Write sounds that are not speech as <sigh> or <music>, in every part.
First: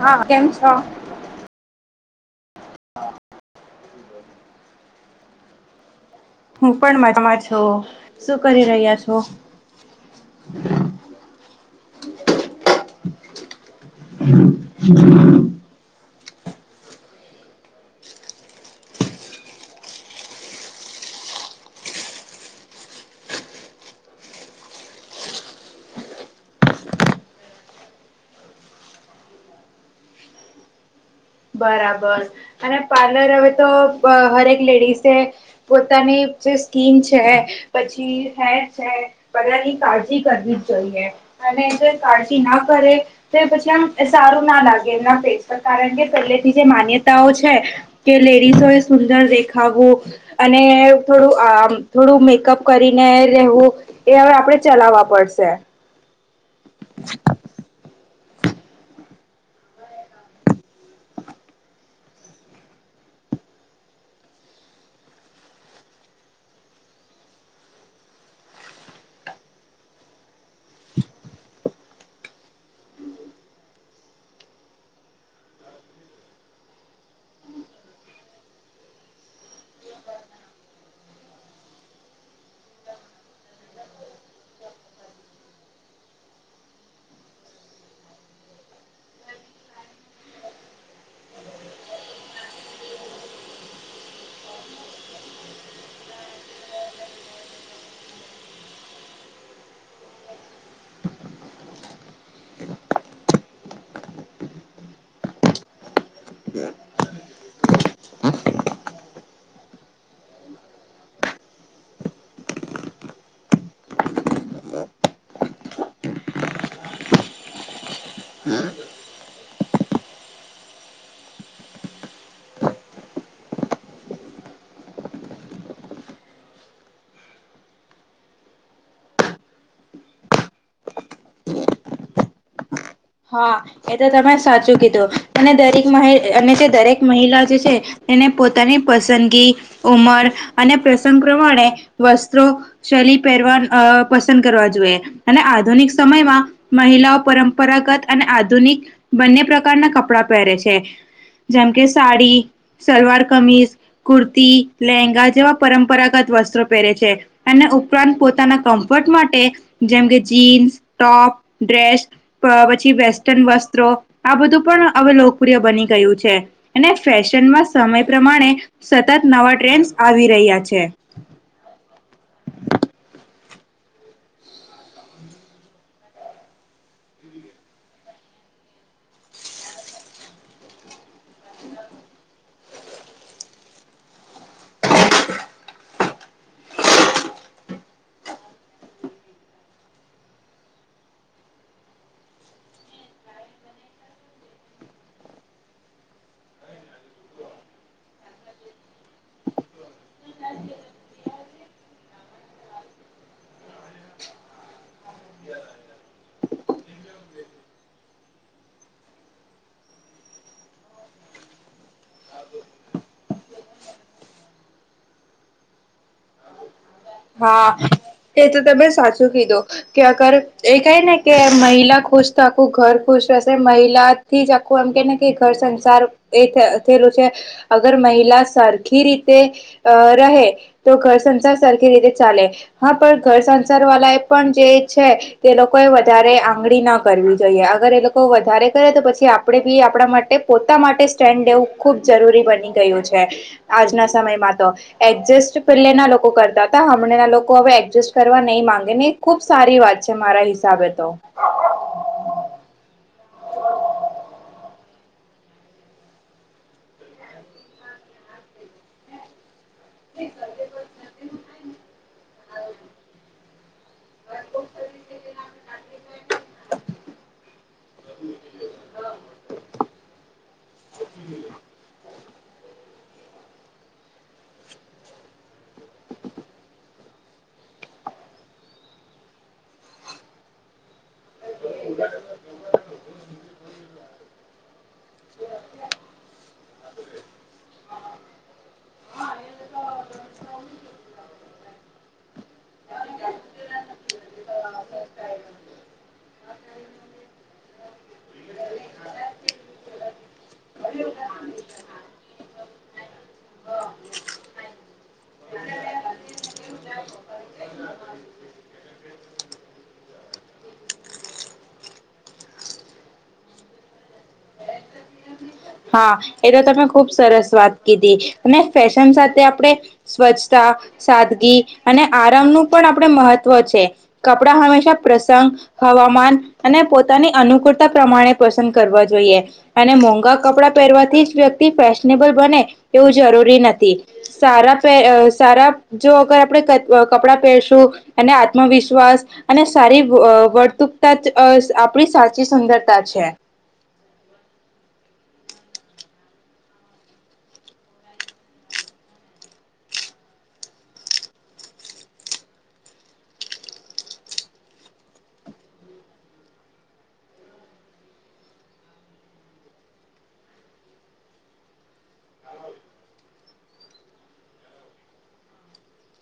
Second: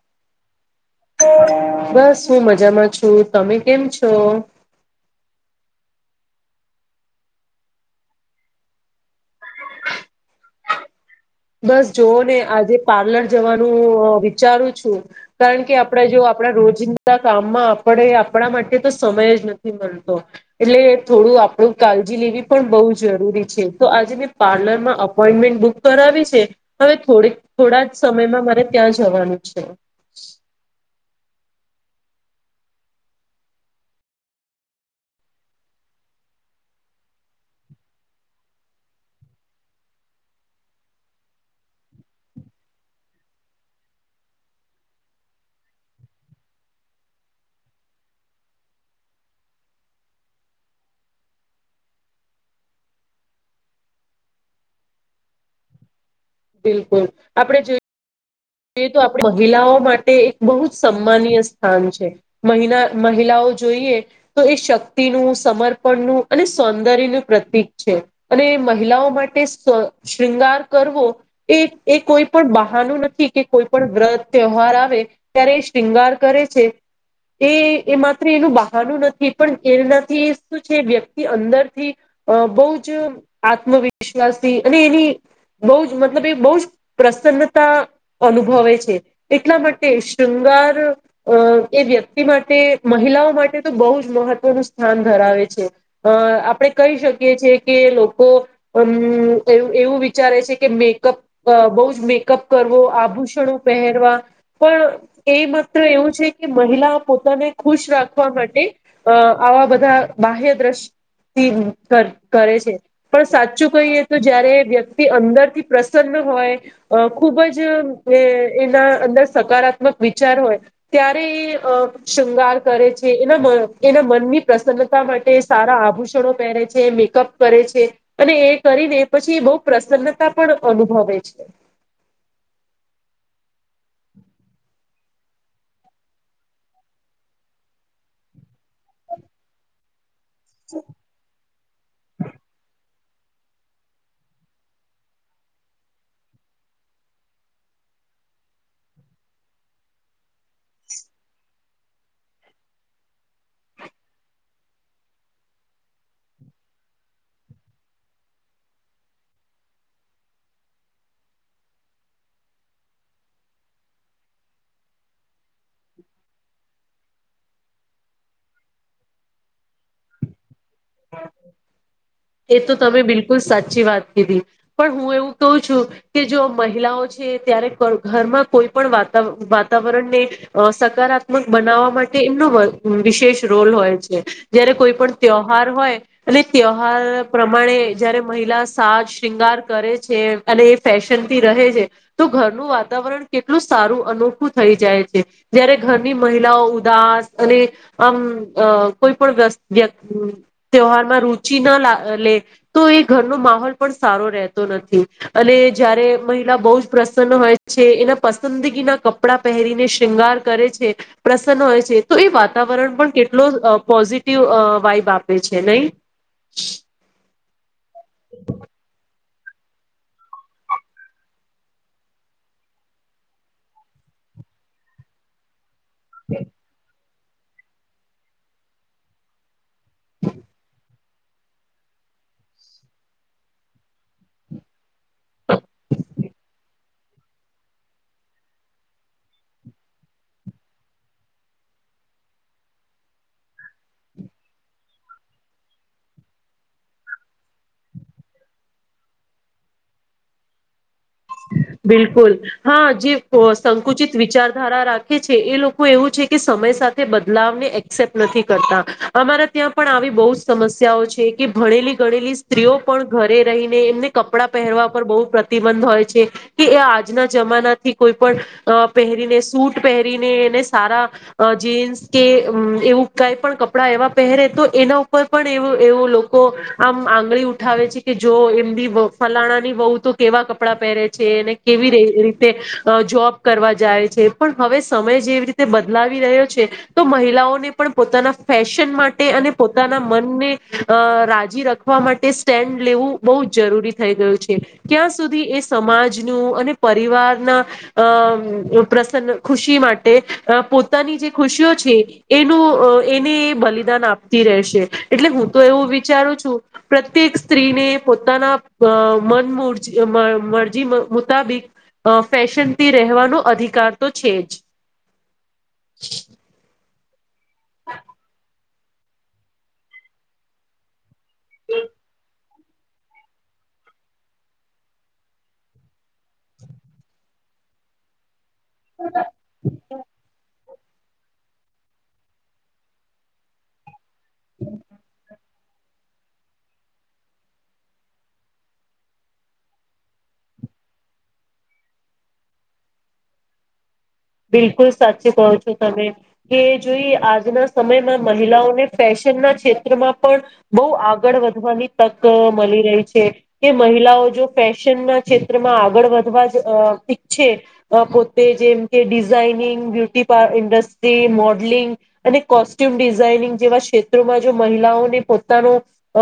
હા, કેમ છો બસ હું મજામાં છું, તમે કેમ છો હું પણ મજામાં છું શું કરી રહ્યા છો <inaudible> બસ જોવો ને આજે પાર્લર જવાનું વિચારું છું કારણ કે આપદા જો આપના રોજિંદા કામમાં આપણે આપણા માટે તો સમય જ નથી મળતો એટલે થોડું તો આપણું કાળજી લેવી પણ બહુ જરૂરી છે તો આજે મેં પાર્લરમાં અપોઈન્ટમેન્ટ બુક કરાવીશ ટે હવે થોડી થોડાક જ સમયમાં મારે ત્યાં જવાનું છે બરાબર અને પાર્લર હવે તો હરેક લેડીસે પોતાની જે સ્કિન છે પછી હેર છે બધાની કાળજી કરવી જ જોઈએ અને જો કાળજી ના કરે તો પછી આમ સારું ના લાગે એમના ફેસપર કારણ કે પહેલેથી જે માન્યતાઓ છે કે લેડીસો એ સુંદર દેખાવવું અને થોડું આ થોડું મેકઅપ કરીને રહેેવું એ હવે આપણે ચલાવવા પડશે જો તો આપ મહિલાઓ માટે એક બહુ જ સન્માનીય સ્થાન છે મહ મહિલાઓ જોઈએ તો એ શક્તિનું સમર્પણનું અને સૌંદર્યનું પ્રતિક છે અને મહિલાઓ માટે શૃંગાર કરવો એ એ કોઈ પણ બહાનું નથી કે કોઈ પણ વ્રત તહેવાર આવે ત્યારે એ શૃંગાર કરે છે એ એ માત્ર એનું બહાનું નથી પણ એનાથી શું છે વ્યક્તિ અંદરથી અ બહુ જ આત્મવિશ્વાસથી અને એની બહુ જ મતલબ એ બહુ જ પ્રસન્નતા અનુભવે છે એટલા માટે શૃંગાર એ વ્યક્તિ માટે મહિલા માટે તો બહુ જ મહત્વનું સ્થાન ધરાવે છે અ આપણે કહી શકીએ છીએ કે એવું વિચારે છે કે મેકઅપ બો જ મેકઅપ કરવો ભૂષણો પહેરવા પણ એ માત્ર એવું છે કે મહિલા પોતાને ખુશ રાખ રાખવા માટે આવા બધા બાહ્ય દ્રશ કરે છે પણ સાચું કહીએ તો જયારે વ્યક્તિ અંદરથી પ્રસન્ન હોય ખૂબ જ અ એ એના અંદર સકારાત્મક વિચાર હોય ત્યારે એ શૃંગાર કરે છે એના એના મનની પ્રસન્નતા માટે સારા આભૂષણો પહેરે છે મેકઅપ કરે છે અને એ કરીને પછી બહુ પ્રસન્નતા પણ અનુભવે છે હા એ તો તમે સાચું કીધું અને દરેક અને જે દરેક મહિલા જે છે એને પોતાની પસંદગી ઉમર અને પ્રસંગ પ્રમાણે વસ્ત્રો શૈલી પહેરવાન પસંદ કરવા જોઈએ અને આધુનિક સમયમાં મહિલાઓ પરંપરાગત અને આધુનિક બંને પ્રકારના કપડા પહેરે છે જેમ કે સાડી સલવાર કમીઝ કુર્તી લેહેંગા જેવા પરંપરાગત વસ્ત્રો પહેરે છે અને ઉપરાંત પોતાના કમ્ફર્ટ માટે જેમ કે જીન્સ ટોપ <inaudible> વસ્ટ વત્રો આ બધ પણ હ લોકપ્રિય બની ગયું છે અને ફેશમાં. સમય પ્રમાણે સતત નવા ટ્રેન્સ આવી રહ્યા છે. એ તો તમે બિલકુલ. લ સાચી વાત કીધી પણ હું એવું ક છું કે જો મહિલાઓ છે ત્યારે ઘર. કોઈ પણ વાતાવરણને સકારાત્મક બનાવવા માટે એમનો વિશેષ. રોલ હોય છે જય્યારે કોઈ પણ ત. તાર હોય અને તહેવાાર પ્રમાણે જયારે મહિલા સાજ શૃંગાર કરે છે. અને એ ફેશન થી રહે છે તો ઘરનું વાતાવરણ કેટલું સારું અનોખું થઈ જાય છે. જયારે ઘરની મહિલાઓ ઉદાસ અને આમ કોઈ પણ વ્ય વ્યક્તિ. તહેવારમાં રુચિ ના લે તો એ ઘરનો માહોલ પણ સારો રહેતો નથી. જયારે મહિલા બહુ જ પ્રસન્ન હોય છે એના પસંદગી ના કપડા પહેરીને શંગાર. કરે છે પ્રસન્ન હોય છે તો એ વાતાવરણ પણ કેટલો પોઝિટિવ વાબ આપે. છે નઈ. હા એ તો તમે સાચ. કીધો કે અગર એ કહે ને કે મહિલા ખુશ થખું ઘર ખુશ રહેશે મહિલા. થી જ આખું એમ કેને કે ઘર સંસાર એ થયેલો છે. અગર મહિલા સરખી રીતે રહે તો ઘર સંસાર સરખ. તેરીતે ચાલે હા પણ ઘર સંસાર વાલા એ પણ જે છે તે લોકોએ વધારે આંગળી. ના કરવી જોઈએ અગર એ લોકો વધારે કરે તો પછી આપેડે બી આપડા માટે પોતા માટે સ્ટેન્ડ લેવું. ખૂબ જરૂરી બની ગયું છે. આજના સમયમાં તો એડજસ્ટ પેલ્લેના લોકો કરતા. તા હમણેના લોકો હવે એડજસ્ટ કરવા નઈ માંગે ને એ ખુબ સારી વાત છે મારા હિસાબે. તો બિલકુલ હા જીવ. તો અ સંકુચિત વિચારધારા રાખે છે એ લોકો એવું છે કે સમય સાથે બદલાવને એક્સેપ્ટ નથી. થી કરતા અમારા ત્યાં. પણ આવી બહુ જ સમસ્યાઓ છે કે ભણેલી ગણેલી સ્ત્રીઓ પણ ઘરે રહી. ને એમને કપડાં પહેરવા પર બોઉ પ્રતિબંધ હોય. કે છે એ આજના જમાના થી કોઈ પણ અ પહેરીને સૂટ પહેરીને એને. સારા અ જીન્સ. કે ઉમ્મ એવું કઈ પણ કપડા એવા પહેરે તો એના ઉપર પણ એવું એવું લોકો આમ. આંગળી ઉઠાવે છે કે જો એમની વ ફલાણાની વઉ તો કેવા કપડાં. પેરે છે એને કેવી રે રીતે અ જોબ કરવા જાય. છે પણ હવે સમય જેવી રીતે બદલાવી રહ્યો છે તો મહિલાઓને પણ પોતાના ફેશન માટ. ટે અને પોતાના મનને અ રાજી રખવા માટે સ્ટેન્ડ લેવું બૌ જ જરૂરી થય. ગયું છે ક્યાં સુધી એ. સમાજનું અને પરિવારના અ ઉત્રસન્ન ખુશી માટે અ. પોતાની જે ખુશીઓ છે એનું અ એને એ બલિદાન આપતી રેહશે એટલે હું તો એ. ઉ વિચારું છું પ્રત્યેક સ્ત્રીને પોતાના અ મન મૂરજી અ જીમ મુતાબિક અ ફેશનથી રહેવાનો અધિકાર તો છે જ. હા એ તો તમે ખુબ સરસ વાત કીધી અને. ફેશન સાથે આપડે સ્વચ્છતા સાદગી અને આરામનું. પણ આપડે મહત્વ છે કપડા હંમેશા પ્રસંગ હવામાન અને પોતાની અનુકૂળ. તા પ્રમાણે પસંદ કરવા જોઈએ અને મોંઘા ક. કપડા પહેરવાથી જ વ્યક્તિ ફેશનેબલ બને એવું જરૂરી નથી. સારા પે અ સારા. જો અગર આપડે કત કપડા પહેરશું અને આત્મવિશ્વાસ અને સારી અ વર્ત. આપણી સાચી સુંદરતા છે. <inaudible> બિલકુલ સાચી કહો છો તમે કે જોઈ આજના સમયમાં મહિલાઓને ફેશ. નના ક્ષેત્રમાં પણ બહુ આગળ વધવાની તક મલી રહી છે તે મહિલાઓ. જો ફેશન ના ક્ષેત્રમાં આગળ વધવા જ અ ઈચ્છે પોતે જેમ કે ડિઝાઇનિંગ બ્યુટી પાર ઇન્ડસ્ટ્રી મોડલિંગ અને કોસ્ટ્યુમ ડિઝઇનિંગ જેવા ક્ષેત્રોમાં જો મહિલાઓને પોતાનો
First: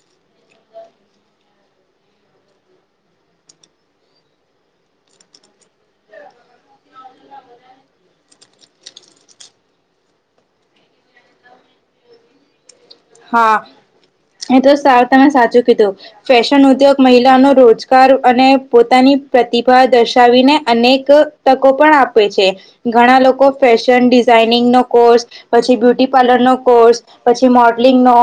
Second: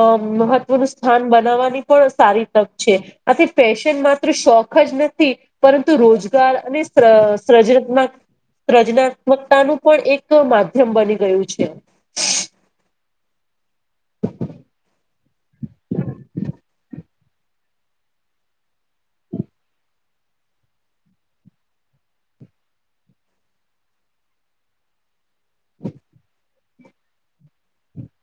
અ મહત્વનું સ્થાન બનાવવાની પણ સારી તક છે આથી ફેશન માત્ર શોખ જ નથી પરંતુ રોજગાર અને શ્ર <unintelligible> પ્રજનાત્મકતા પણ એક માધ્યમ બની ગયું છે. હા એ તો સાર તમે સાચું કીધું ફેશન ઉદ્યોગ મહિલાનો રોજગાર અને પોતાની પ્રતિભા દર્શાવીને અનેક તકો પણ આપે છે ઘણા લોકો ફેશન ડિઝઇનિંગ નો કોર્સ પછી બ્યુટી પાર્લર નો કોર્સ પછી મોડ લિંગનો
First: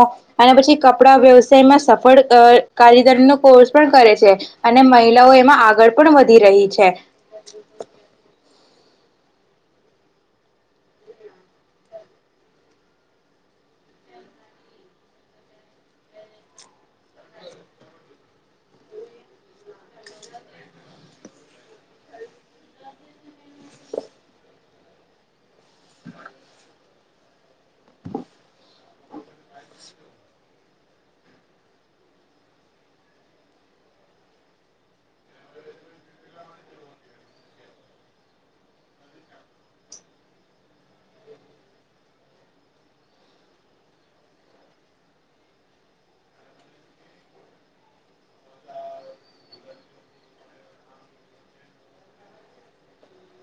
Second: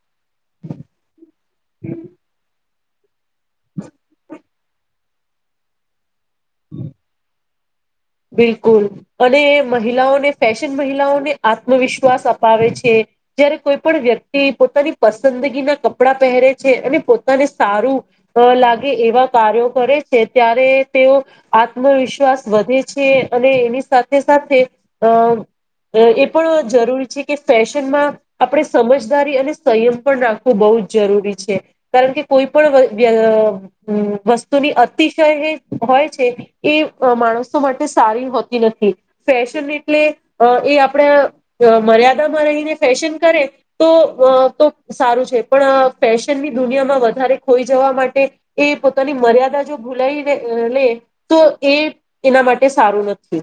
અને પછી કપડા વ્યવસાયમાં સફળ અ કારીદર નો કોર્સ પણ કરે છે અને મહિલાઓ એમાં આગળ પણ વધી રહી છે. બિલકુલ અને મહિલાઓને ફેશન મહિલાઓને આત્મવિશ્વાસ અપાવે છે. જયારે કોઈ પણ વ્યક્તિ પોતાની પસંદગી ના કપડા પહેરે છે અને પોતાને સારું અ લાગે એવા કાર્યો કરે છે ત્યારે તેઓ આત્મવિશ્વાસ વધે છે અને એની સાથે સાથે અ અ એ પણ જરૂરી છે કે ફેશનમાં આપડે સમજદારી અને સંયમ પણ રાખવું બૌ બહુ જરૂરી છે કારણ કે કોઈ પણ વ વ્ય અ ઉમ્મ વસ્તુની અતિશય હોય છે એ માણસ માટે સારી હોતી નથી ફેશન એટલે એ આપણે મર્યાદામાં ફેશન કરે તો સારું છે, પણ ફેશનની દુનિયામાં વધારે એ જવા માટે એ પોતાની મર્યાદા જો ભૂલાવી લે તો એ એના માટે સારું નથી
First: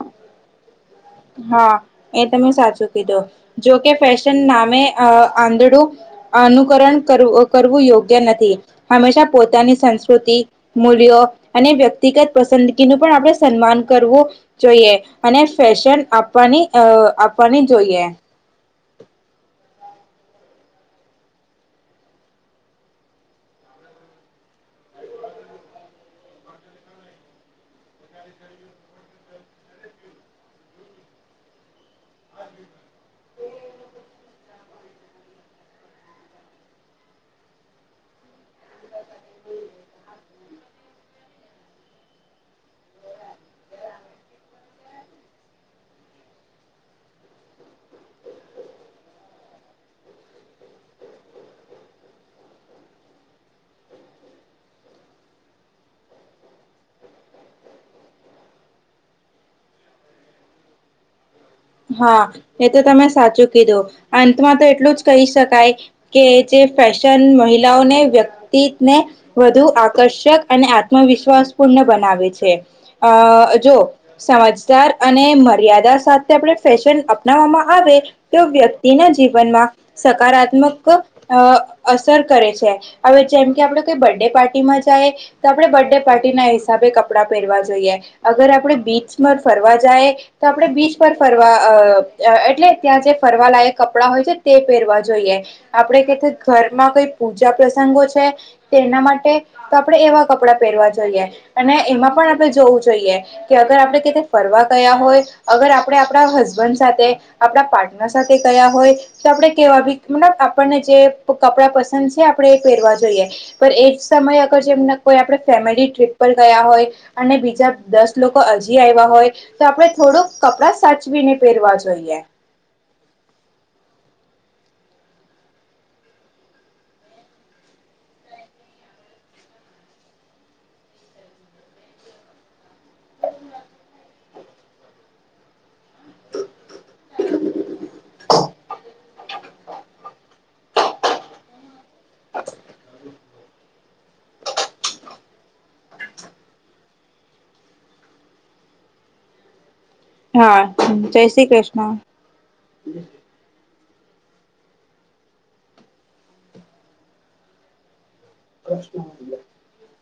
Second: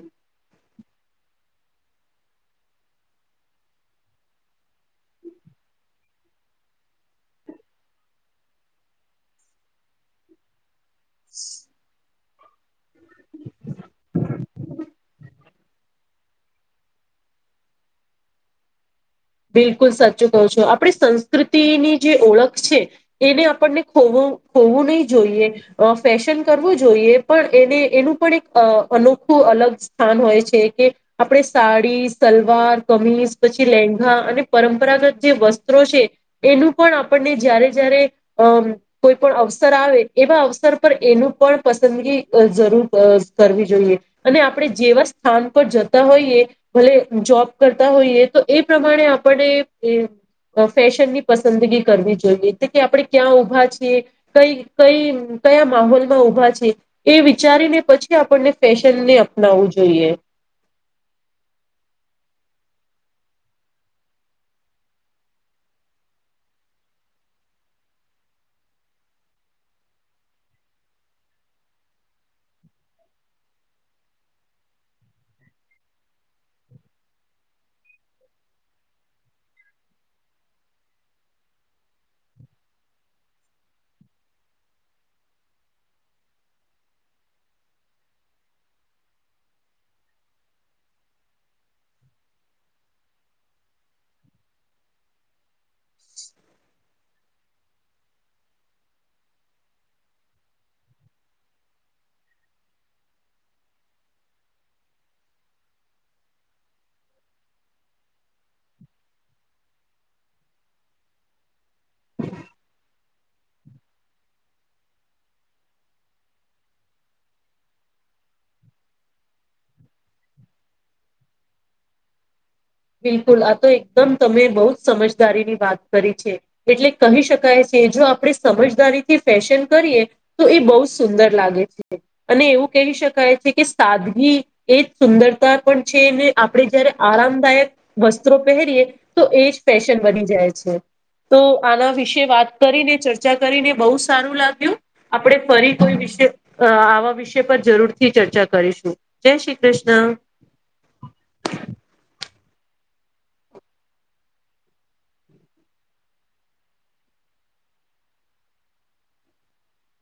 હા, એ તમે સાચું કીધું જોકે ફેશન નામે આંધળું અનુકરણ કરવું કરવું યોગ્ય નથી હંમેશા પોતાની સંસ્કૃતિ મૂલ્યો અને વ્યક્તિગત પસંદગીનું પણ આપણે સન્માન કરવું જોઈએ અને ફેશન આપવાની અ આપવાની જોઈએ બિલકુલ સાચું કહ છો, આપણી સંસ્કૃતિની જે ઓળખ છે એને આપણને ખો એવું ની જોઈએ, અ ફેશન કરવું જોઈએ પણ એને એનું પણ એક અનોખું અલગ સ્થાન હોય છે, કે આપણે સાડી, સલવાર, કમીજ, પછી લેંગો અને પરંપરાગત જે વસ્ત્રો છે એનું પણ આપણને જ્યારે જયારે અમ કોઈ પણ અવસર આવે એવા અવસર પર એનું પણ પસંદગી જરૂર કરવી જોઈએ અને આપણે જેવા સ્થાન પર જતા હોઈએ ભલે જોબ કરતા હોઈએ તો એ પ્રમાણે આપણે એ ફેશન ની પસંદગી કરવી જોઈએ તો કે આપણે ક્યાં ઊભા છીએ કઈ કઈ કયા માહોલમાં ઊભા છે એ વિચારીને પછી આપણને ફેશનને અપનાવવું જોઈએ <inaudible> હા, એ તો તમે સાચું કીધું અંતમાં તો એટલું જ કહી શકાય કે જે ફેશન મહિલાઓને, વ્યક્તિને વધુ આકર્ષક અને આત્મવિશ્વાસપૂર્ણ છે, અ જો સમજદાર અને મર્યાદા સાથે આપણે ફેશન અપનાવવામાં આવે તો વ્યક્તિના જીવનમાં સકારાત્મક અ અસર કરે છે હવે જેમ કે આપડે કોઈ બર્થ ડે પાર્ટીમાં જાય તો આપડે બર્થ ડે પાર્ટી ના હિસાબે કપડા પહેરવા જોઈએ અગર આપડે બીચમાં ફરવા જઈ તો આપડે બીચ ફરવા એટલે ત્યાં જે ફરવાલાયક કપડા હોય છે તે પહેરવા જોઈએ આપણે ઘરમાં કઈ પૂજા પ્રસંગો છે તેના માટે તો આપડણે એવા કપડા પહેરવા જોઈએ અને એમાં પણ આપણે જોવું જોઈએ કે અગર આપડણે ફરવા ગયા હોય અગર આપણે આપણા હસબન્ડ સાથે આપણા પાર્ટનર સાથે ગયા હોય તો આપણેે કેવા મબ આપણને કપડા પસંદ છે આપણે એ પહેરવા જોઈએ પણ એ જ સમયે અગર જેમ કોઈ આપ ફેમિલી ટ્રીપ પર ગયા હોય અને બીજા દસ લોકો હજી આવ્યા હોય તો આપડે થોડું કપડા સચવીને પહેરવા જોઈએ બિલકુલ આ તો એકદમ તમે બહુ જ સમજદારીની વાત કરી છે એટલે કહી શકાય છે કે જો આપણે સમજદારીથી ફેશન કરીએ તો એ બહુ સુંદર લાગે છે અને એવું કહી શકાય છે કે સાદગી એ જ સુંદરતા પણ છે ને આપણે જયારે આરામદાયક વસ્ત્રો પહેરીએ તો એજ ફેશન વધની જાય છે તો આના વિશે વાત કરીને ચર્ચા કરીને બહુ સારું લાગ્યું આપણે ફરી કોઈ વિષ અ આવા વિષય પર જરૂરથી ચર્ચા કરીશું જય શ્રી કૃષ્ણ હા જય શ્રી કૃષ્ણ <inaudible>